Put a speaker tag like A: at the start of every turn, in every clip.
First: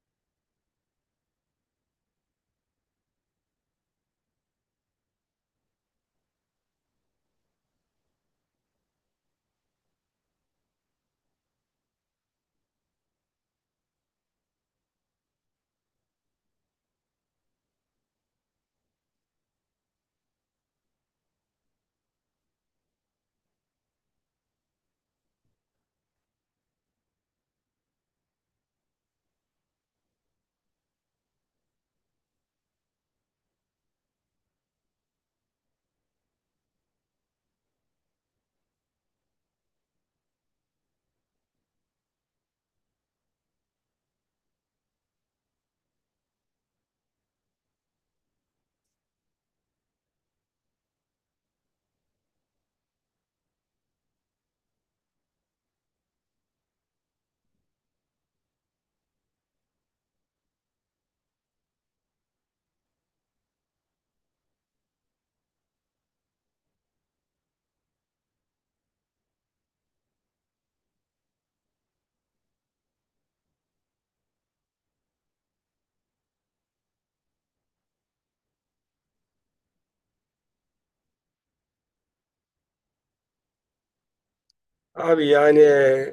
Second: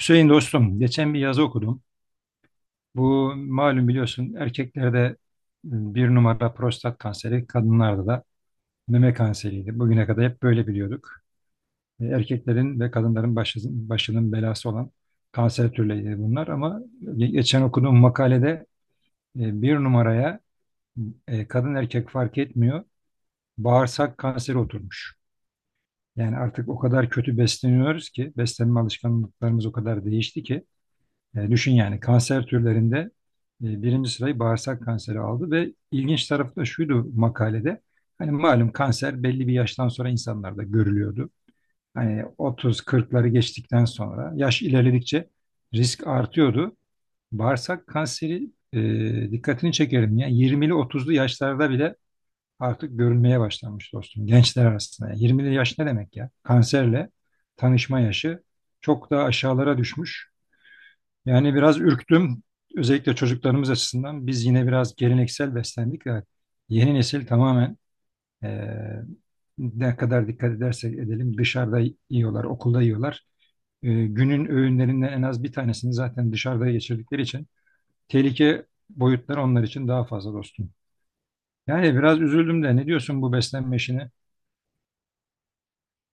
A: Hüseyin dostum, geçen bir yazı okudum. Bu malum biliyorsun, erkeklerde bir numara prostat kanseri, kadınlarda da meme kanseriydi. Bugüne kadar hep böyle biliyorduk. Erkeklerin ve kadınların başının belası olan kanser türleri bunlar, ama geçen okuduğum makalede bir numaraya kadın erkek fark etmiyor, bağırsak kanseri oturmuş. Yani artık o kadar kötü besleniyoruz ki, beslenme alışkanlıklarımız o kadar değişti ki. Düşün yani, kanser türlerinde birinci sırayı bağırsak kanseri aldı. Ve ilginç tarafı da şuydu makalede: hani malum, kanser belli bir yaştan sonra insanlarda görülüyordu. Hani 30-40'ları geçtikten sonra yaş ilerledikçe risk artıyordu. Bağırsak kanseri, dikkatini çekerim, ya 20'li 30'lu yaşlarda bile artık görülmeye başlanmış dostum, gençler arasında. Yani 20'li yaş ne demek ya? Kanserle tanışma yaşı çok daha aşağılara düşmüş. Yani biraz ürktüm. Özellikle çocuklarımız açısından. Biz yine biraz geleneksel beslendik, ve yeni nesil tamamen, eee, ne kadar dikkat edersek edelim, dışarıda yiyorlar, okulda yiyorlar. Günün öğünlerinden en az bir tanesini zaten dışarıda geçirdikleri için tehlike boyutları onlar için daha fazla dostum. Yani biraz üzüldüm de, ne diyorsun bu beslenme işine?
B: Abi yani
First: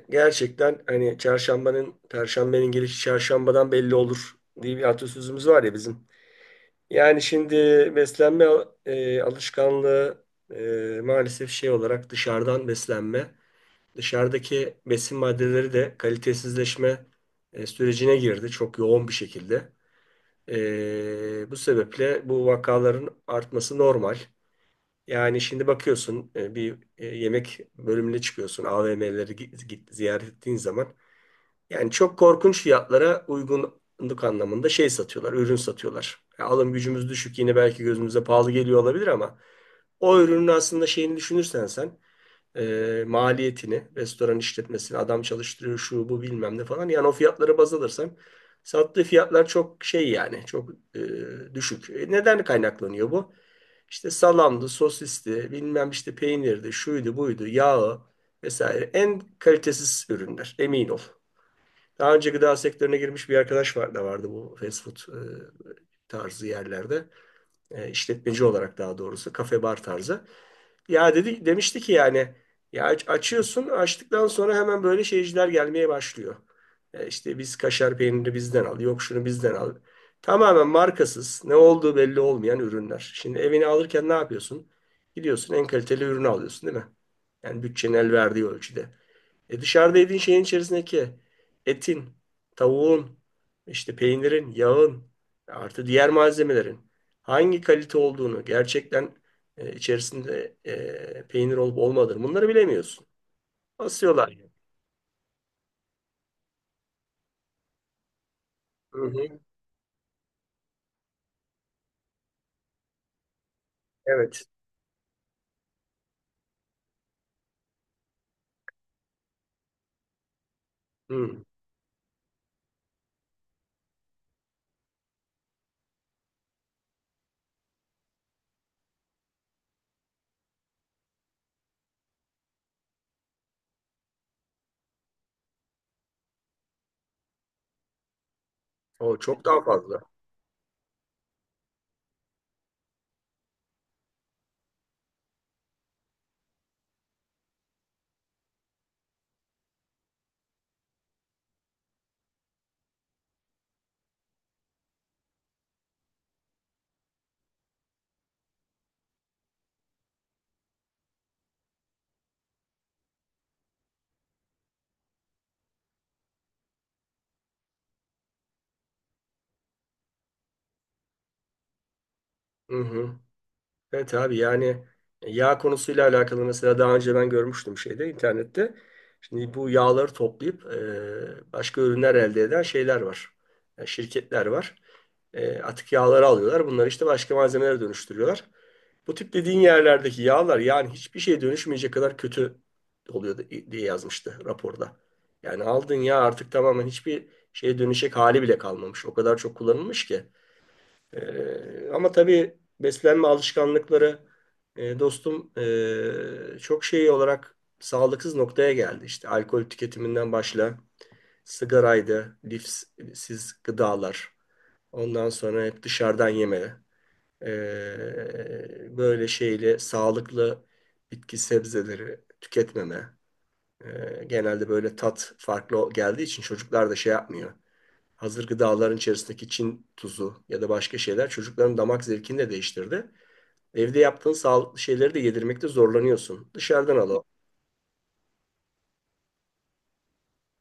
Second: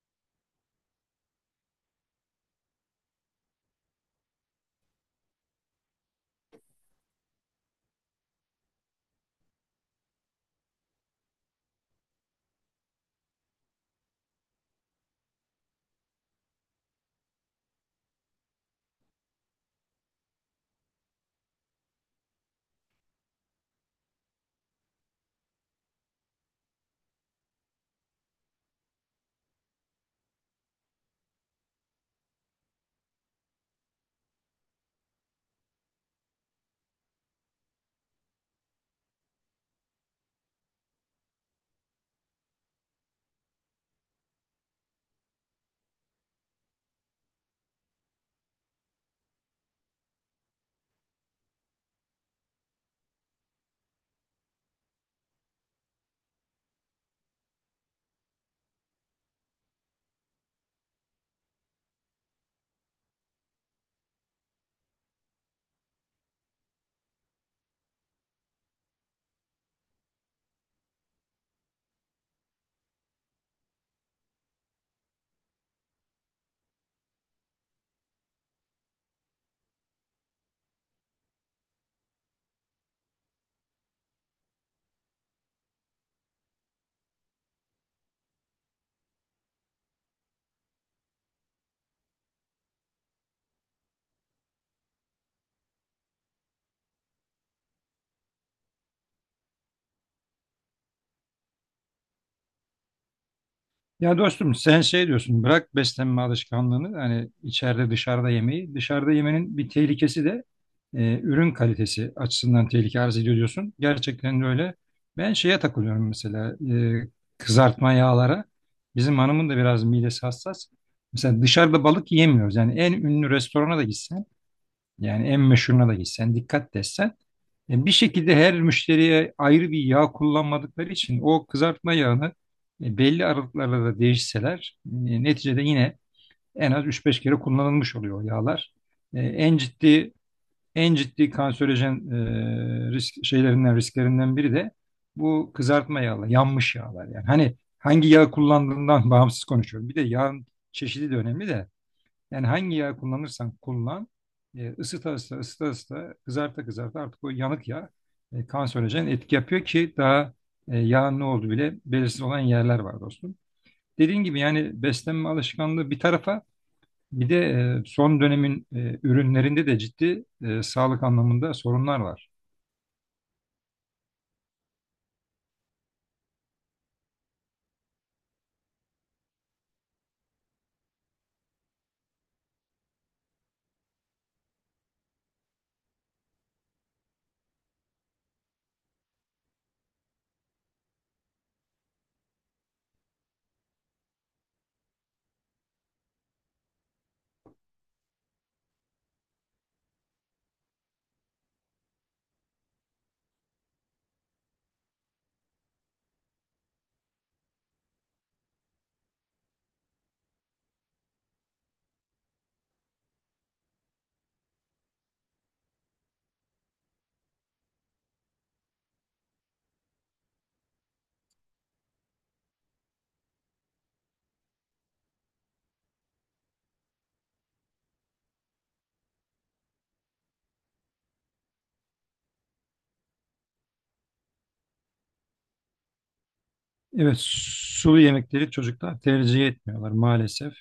B: gerçekten hani çarşambanın, perşembenin gelişi çarşambadan belli olur diye bir atasözümüz var ya bizim. Yani şimdi beslenme alışkanlığı maalesef şey olarak dışarıdan beslenme, dışarıdaki besin maddeleri de kalitesizleşme sürecine girdi çok yoğun bir şekilde. Bu sebeple bu vakaların artması normal. Yani şimdi bakıyorsun bir yemek bölümüne çıkıyorsun AVM'leri ziyaret ettiğin zaman yani çok korkunç fiyatlara uygunluk anlamında şey satıyorlar, ürün satıyorlar. Ya alım gücümüz düşük yine belki gözümüze pahalı geliyor olabilir ama o ürünün aslında şeyini düşünürsen sen, maliyetini, restoran işletmesini, adam çalıştırıyor şu bu bilmem ne falan, yani o fiyatlara baz alırsan sattığı fiyatlar çok şey, yani çok düşük. Neden kaynaklanıyor bu? İşte salamdı, sosisti, bilmem işte peynirdi, şuydu, buydu, yağı vesaire. En kalitesiz ürünler, emin ol. Daha önce gıda sektörüne girmiş bir arkadaş var da vardı bu fast food tarzı yerlerde. İşletmeci olarak, daha doğrusu kafe bar tarzı. Ya dedi, demişti ki yani ya açıyorsun, açtıktan sonra hemen böyle şeyciler gelmeye başlıyor. İşte biz kaşar peynirini bizden al, yok şunu bizden al. Tamamen markasız, ne olduğu belli olmayan ürünler. Şimdi evini alırken ne yapıyorsun? Gidiyorsun, en kaliteli ürünü alıyorsun değil mi? Yani bütçenin el verdiği ölçüde. E dışarıda yediğin şeyin içerisindeki etin, tavuğun, işte peynirin, yağın, artı diğer malzemelerin hangi kalite olduğunu gerçekten, içerisinde peynir olup olmadığını bunları bilemiyorsun.
A: Ya
B: Asıyorlar yani.
A: dostum, sen şey diyorsun, bırak beslenme alışkanlığını, hani içeride dışarıda yemeği.
B: Hı
A: Dışarıda
B: hı.
A: yemenin bir tehlikesi de ürün kalitesi açısından tehlike arz ediyor diyorsun. Gerçekten
B: Evet.
A: de öyle. Ben şeye takılıyorum mesela, e, kızartma yağlara. Bizim hanımın da biraz midesi hassas. Mesela
B: Hı.
A: dışarıda balık yemiyoruz. Yani en ünlü restorana da gitsen, yani en meşhuruna da gitsen, dikkat desen, bir şekilde her müşteriye ayrı bir yağ kullanmadıkları için o kızartma yağını belli aralıklarla da değişseler neticede yine en az üç beş kere kullanılmış oluyor o yağlar.
B: O
A: E,
B: çok
A: En
B: daha fazla.
A: ciddi en ciddi kanserojen risklerinden biri de bu kızartma yağlar, yanmış yağlar yani. Hani hangi yağ kullandığından bağımsız konuşuyorum. Bir de yağın çeşidi de önemli de, yani hangi yağ kullanırsan kullan, ısıta ısıta ısıta ısıta kızarta kızarta artık o yanık yağ kanserojen etki yapıyor. Ki daha yağın ne olduğu bile belirsiz olan yerler var dostum. Dediğin gibi, yani beslenme alışkanlığı bir tarafa, bir de son dönemin ürünlerinde de ciddi, sağlık anlamında sorunlar var.
B: Hı hı. Evet abi, yani yağ konusuyla alakalı mesela daha önce ben görmüştüm şeyde, internette. Şimdi bu yağları toplayıp başka ürünler elde eden şeyler var. Yani şirketler var. Atık yağları alıyorlar. Bunları işte başka malzemelere dönüştürüyorlar. Bu tip dediğin yerlerdeki yağlar yani hiçbir şeye dönüşmeyecek kadar kötü oluyor diye yazmıştı raporda. Yani aldığın yağ artık tamamen hiçbir şeye dönüşecek hali bile kalmamış. O kadar çok kullanılmış ki. Ama tabii beslenme alışkanlıkları dostum çok şey olarak sağlıksız noktaya geldi. İşte alkol tüketiminden başla, sigaraydı, lifsiz gıdalar. Ondan sonra hep dışarıdan yemeli. Böyle şeyle sağlıklı bitki sebzeleri tüketmeme. Genelde böyle tat farklı geldiği için çocuklar da şey yapmıyor. Hazır gıdaların içerisindeki Çin tuzu ya da başka şeyler çocukların damak zevkini de değiştirdi. Evde yaptığın sağlıklı şeyleri de yedirmekte zorlanıyorsun. Dışarıdan
A: Evet,
B: alalım.
A: sulu yemekleri çocuklar tercih etmiyorlar maalesef.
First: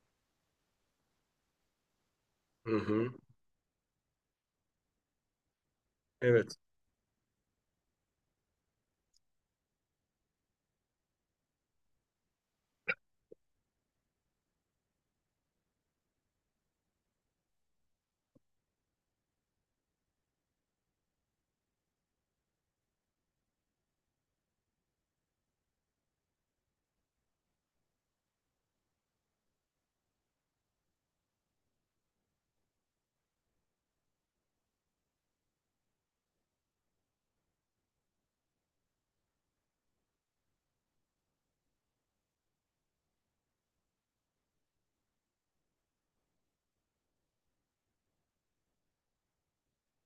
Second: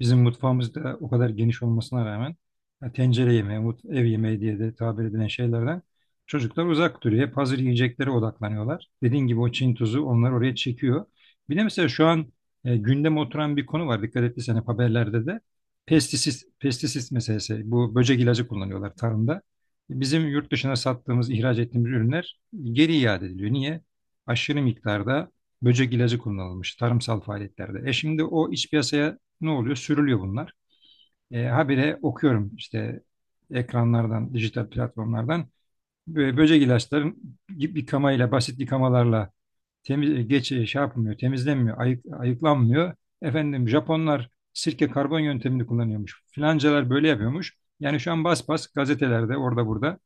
A: Bizim mutfağımız da o kadar geniş olmasına rağmen
B: Hı
A: ya
B: hı.
A: tencere yemeği, ev yemeği diye de tabir edilen şeylerden
B: Evet.
A: çocuklar uzak duruyor. Hep hazır yiyeceklere odaklanıyorlar. Dediğin gibi o Çin tuzu onları oraya çekiyor. Bir de mesela şu an gündeme oturan bir konu var. Dikkat ettiysen hep haberlerde de pestisit, pestisit meselesi. Bu böcek ilacı kullanıyorlar tarımda. Bizim yurt dışına sattığımız, ihraç ettiğimiz ürünler geri iade ediliyor. Niye? Aşırı miktarda böcek ilacı kullanılmış tarımsal faaliyetlerde. E şimdi o iç piyasaya ne oluyor? Sürülüyor bunlar. Habire okuyorum işte ekranlardan, dijital platformlardan, böcek ilaçların, yıkamayla, basit yıkamalarla temiz, e, geç e, şey yapmıyor, temizlenmiyor, ayıklanmıyor. Efendim Japonlar sirke karbon yöntemini kullanıyormuş. Filancalar böyle yapıyormuş. Yani şu an bas bas gazetelerde, orada burada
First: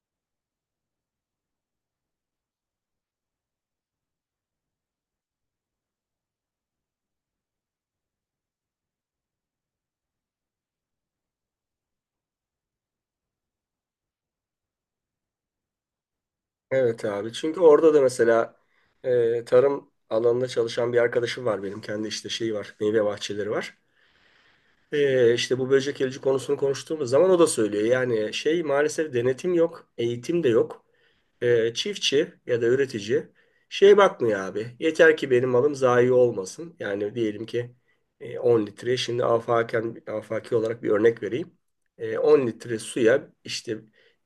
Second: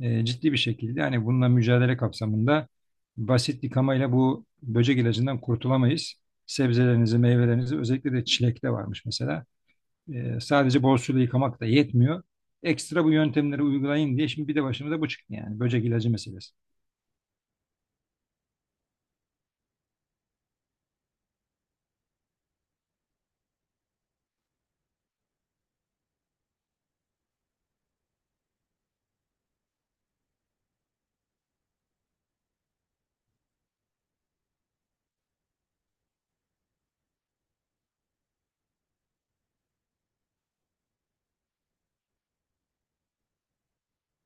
A: ciddi bir şekilde, hani bununla mücadele kapsamında, basit yıkamayla bu böcek ilacından kurtulamayız. Sebzelerinizi, meyvelerinizi, özellikle de çilekte varmış mesela. Sadece bol suyla yıkamak da yetmiyor. Ekstra bu yöntemleri uygulayın diye şimdi bir de başımıza bu çıktı yani, böcek ilacı meselesi.
B: Evet abi. Çünkü orada da mesela tarım alanında çalışan bir arkadaşım var benim. Kendi işte şeyi var. Meyve bahçeleri var. İşte bu böcek ilacı konusunu konuştuğumuz zaman o da söylüyor. Yani şey, maalesef denetim yok, eğitim de yok. Çiftçi ya da üretici şey bakmıyor abi. Yeter ki benim malım zayi olmasın. Yani diyelim ki 10 litre, şimdi afaki olarak bir örnek vereyim. 10 litre suya işte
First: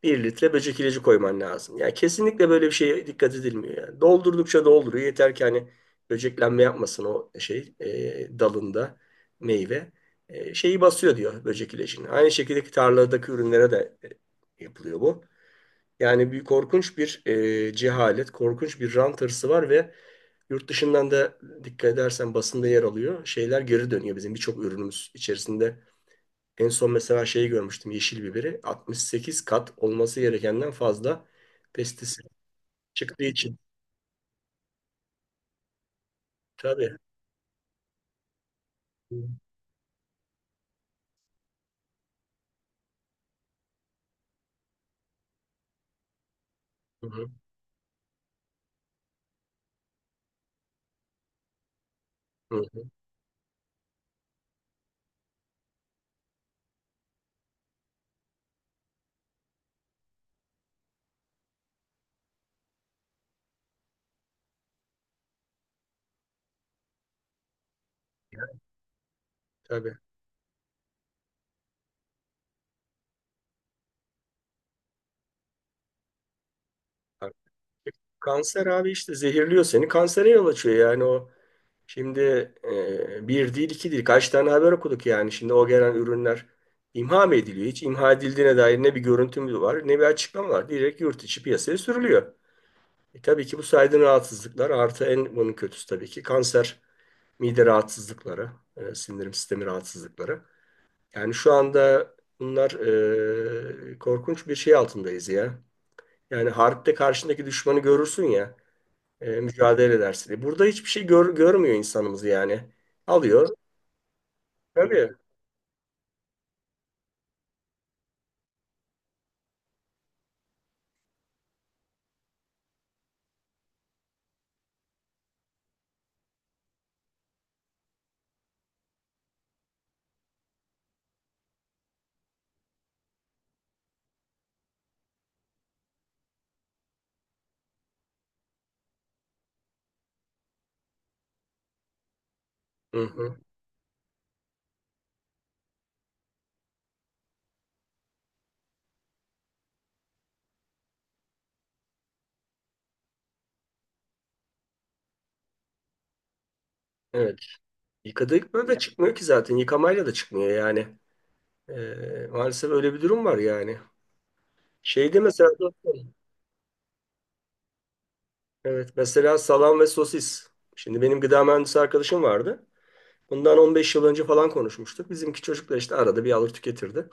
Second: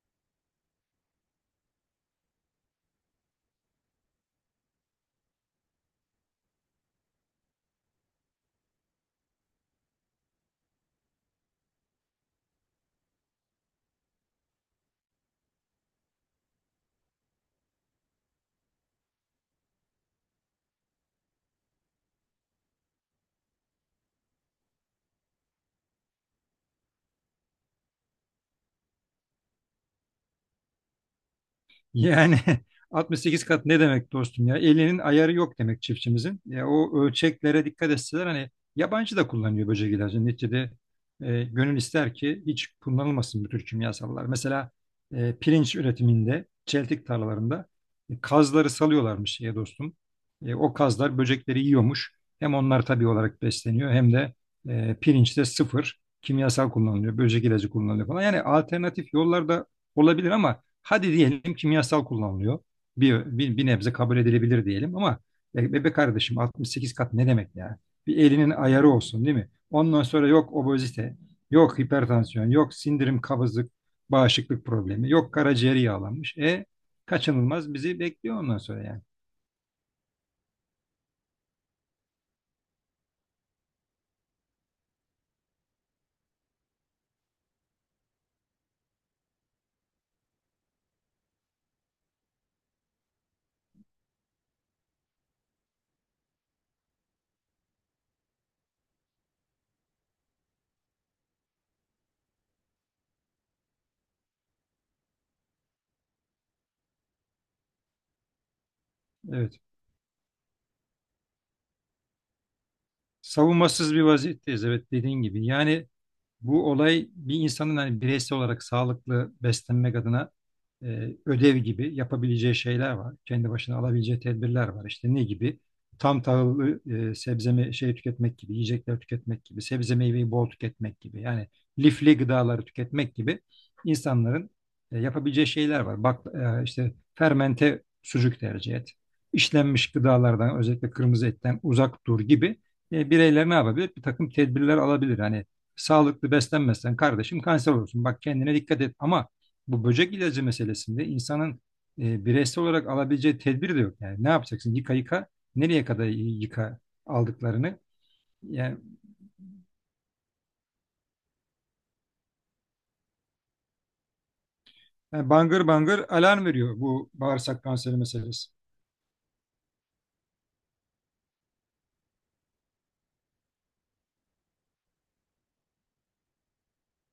B: bir litre böcek ilacı koyman lazım. Yani kesinlikle böyle bir şeye dikkat edilmiyor yani. Doldurdukça dolduruyor. Yeter ki hani böceklenme yapmasın o şey, dalında meyve, şeyi basıyor diyor böcek ilacını. Aynı şekilde tarladaki ürünlere de yapılıyor bu. Yani bir korkunç bir cehalet, korkunç bir rant hırsı var ve yurt dışından da, dikkat edersen basında yer alıyor, şeyler geri dönüyor bizim birçok ürünümüz içerisinde. En son mesela şeyi görmüştüm, yeşil biberi 68 kat olması gerekenden fazla pestisit
A: Yani
B: çıktığı
A: 68
B: için.
A: kat ne demek dostum ya? Elinin ayarı yok demek çiftçimizin. Ya
B: Tabii.
A: o ölçeklere dikkat etseler, hani
B: Hı
A: yabancı da kullanıyor böcek ilacı. Neticede gönül ister ki hiç kullanılmasın bu tür kimyasallar. Mesela pirinç üretiminde, çeltik
B: hı.
A: tarlalarında kazları salıyorlarmış ya dostum. O kazlar böcekleri yiyormuş. Hem
B: Hı hı.
A: onlar tabii olarak besleniyor, hem de pirinçte sıfır kimyasal kullanılıyor. Böcek ilacı kullanılıyor falan. Yani alternatif yollar da olabilir, ama hadi diyelim kimyasal kullanılıyor. Bir nebze kabul edilebilir diyelim, ama bebe kardeşim, 68 kat ne demek ya? Bir elinin ayarı olsun değil mi?
B: Tabii.
A: Ondan sonra yok obezite, yok hipertansiyon, yok sindirim, kabızlık, bağışıklık problemi, yok karaciğeri yağlanmış. E kaçınılmaz bizi bekliyor ondan
B: Kanser
A: sonra
B: abi,
A: yani.
B: işte zehirliyor seni. Kansere yol açıyor yani o. Şimdi bir değil iki değil, kaç tane haber okuduk yani. Şimdi o gelen ürünler imha mı ediliyor? Hiç imha edildiğine dair ne bir görüntü var ne bir açıklama var. Direkt yurt içi piyasaya sürülüyor. Tabii ki bu saydığın rahatsızlıklar, artı en bunun kötüsü tabii ki kanser, mide rahatsızlıkları, sindirim sistemi rahatsızlıkları. Yani şu anda bunlar, korkunç bir şey altındayız ya. Yani harpte karşındaki düşmanı görürsün ya
A: Evet.
B: mücadele edersin diye. Burada hiçbir şey görmüyor insanımız yani. Alıyor.
A: Savunmasız bir vaziyetteyiz, evet,
B: Tabii.
A: dediğin gibi. Yani bu olay, bir insanın hani bireysel olarak sağlıklı beslenmek adına ödev gibi yapabileceği şeyler var. Kendi başına alabileceği tedbirler var. İşte ne gibi? Tam tahıllı e, sebze me- şey tüketmek gibi, yiyecekler tüketmek gibi, sebze meyveyi bol tüketmek gibi. Yani lifli gıdaları tüketmek gibi, insanların yapabileceği şeyler var. Bak, işte fermente sucuk tercih et. İşlenmiş gıdalardan, özellikle kırmızı etten uzak dur gibi,
B: Hı hı.
A: bireyler ne yapabilir? Bir takım tedbirler alabilir. Hani sağlıklı beslenmezsen kardeşim kanser olursun. Bak kendine dikkat et. Ama bu böcek ilacı meselesinde insanın bireysel olarak alabileceği tedbir de yok. Yani ne yapacaksın? Yıka yıka, nereye kadar yıka
B: Evet.
A: aldıklarını.
B: Yıkadık, böyle
A: Yani,
B: de çıkmıyor ki zaten. Yıkamayla da çıkmıyor yani. Maalesef öyle bir durum var yani. Şeyde
A: yani
B: mesela,
A: bangır bangır alarm veriyor bu bağırsak kanseri meselesi.
B: evet, mesela salam ve sosis. Şimdi benim gıda mühendisi arkadaşım vardı. Bundan 15 yıl önce falan konuşmuştuk. Bizimki çocuklar işte arada bir alır tüketirdi.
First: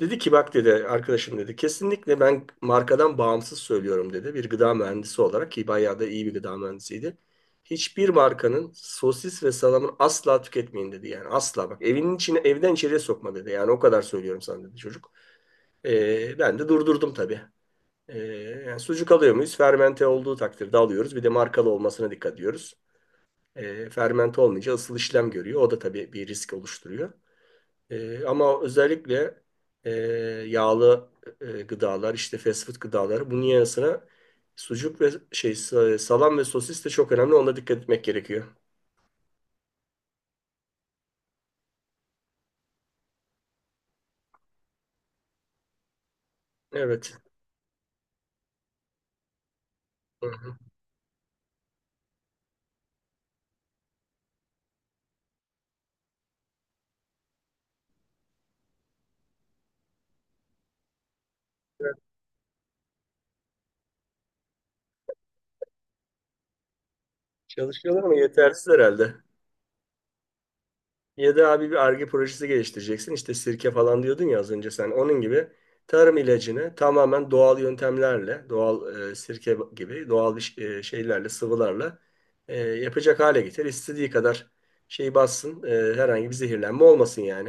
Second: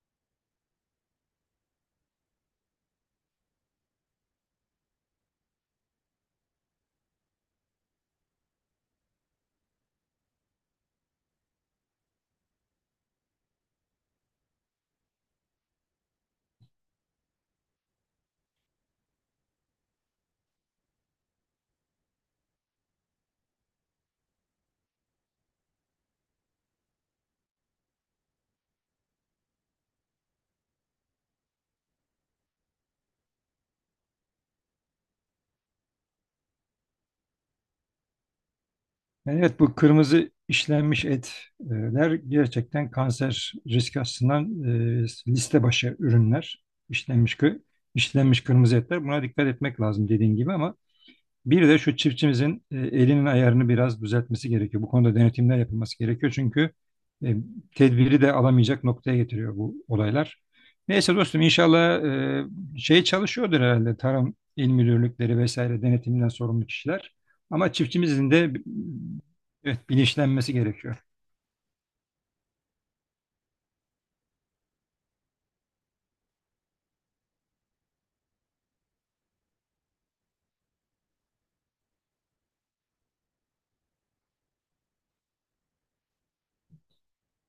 B: Dedi ki, bak dedi arkadaşım, dedi kesinlikle ben markadan bağımsız söylüyorum dedi. Bir gıda mühendisi olarak, ki bayağı da iyi bir gıda mühendisiydi. Hiçbir markanın sosis ve salamını asla tüketmeyin dedi. Yani asla, bak, evinin içine, evden içeriye sokma dedi. Yani o kadar söylüyorum sana dedi çocuk. Ben de durdurdum tabii. Ee, yani sucuk alıyor muyuz? Fermente olduğu takdirde alıyoruz. Bir de markalı olmasına dikkat ediyoruz. Fermente olmayınca ısıl işlem görüyor. O da tabii bir risk oluşturuyor. Ama özellikle e, yağlı gıdalar, işte fast food gıdaları, bunun yanı sıra sucuk ve salam ve sosis de çok önemli. Ona dikkat etmek gerekiyor.
A: Yani evet, bu kırmızı işlenmiş etler gerçekten kanser riski açısından e, liste başı ürünler.
B: Evet.
A: İşlenmiş, işlenmiş kırmızı etler. Buna dikkat etmek lazım,
B: Hı
A: dediğin gibi.
B: hı.
A: Ama bir de şu çiftçimizin elinin ayarını biraz düzeltmesi gerekiyor. Bu konuda denetimler yapılması gerekiyor. Çünkü e, tedbiri de alamayacak noktaya getiriyor bu olaylar. Neyse dostum, inşallah şey çalışıyordur herhalde, tarım il müdürlükleri vesaire, denetimden sorumlu kişiler. Ama
B: Çalışıyorlar ama
A: çiftçimizin de
B: yetersiz herhalde.
A: evet, bilinçlenmesi gerekiyor.
B: Ya da abi bir Ar-Ge projesi geliştireceksin. İşte sirke falan diyordun ya az önce sen. Onun gibi tarım ilacını tamamen doğal yöntemlerle, doğal sirke gibi doğal bir şeylerle, sıvılarla yapacak hale getir. İstediği kadar şey bassın, herhangi bir zehirlenme olmasın yani.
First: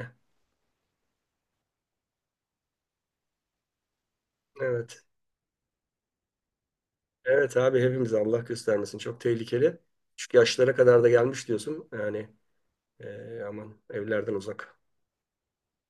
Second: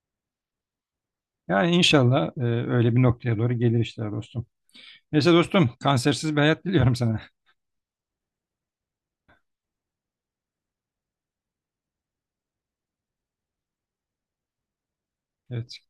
A: Yani inşallah öyle bir noktaya doğru gelir işler dostum.
B: Evet.
A: Neyse dostum, kansersiz bir hayat diliyorum sana.
B: Evet abi, hepimiz, Allah göstermesin, çok tehlikeli. Çünkü yaşlara kadar da gelmiş diyorsun. Yani, aman evlerden uzak.
A: Evet.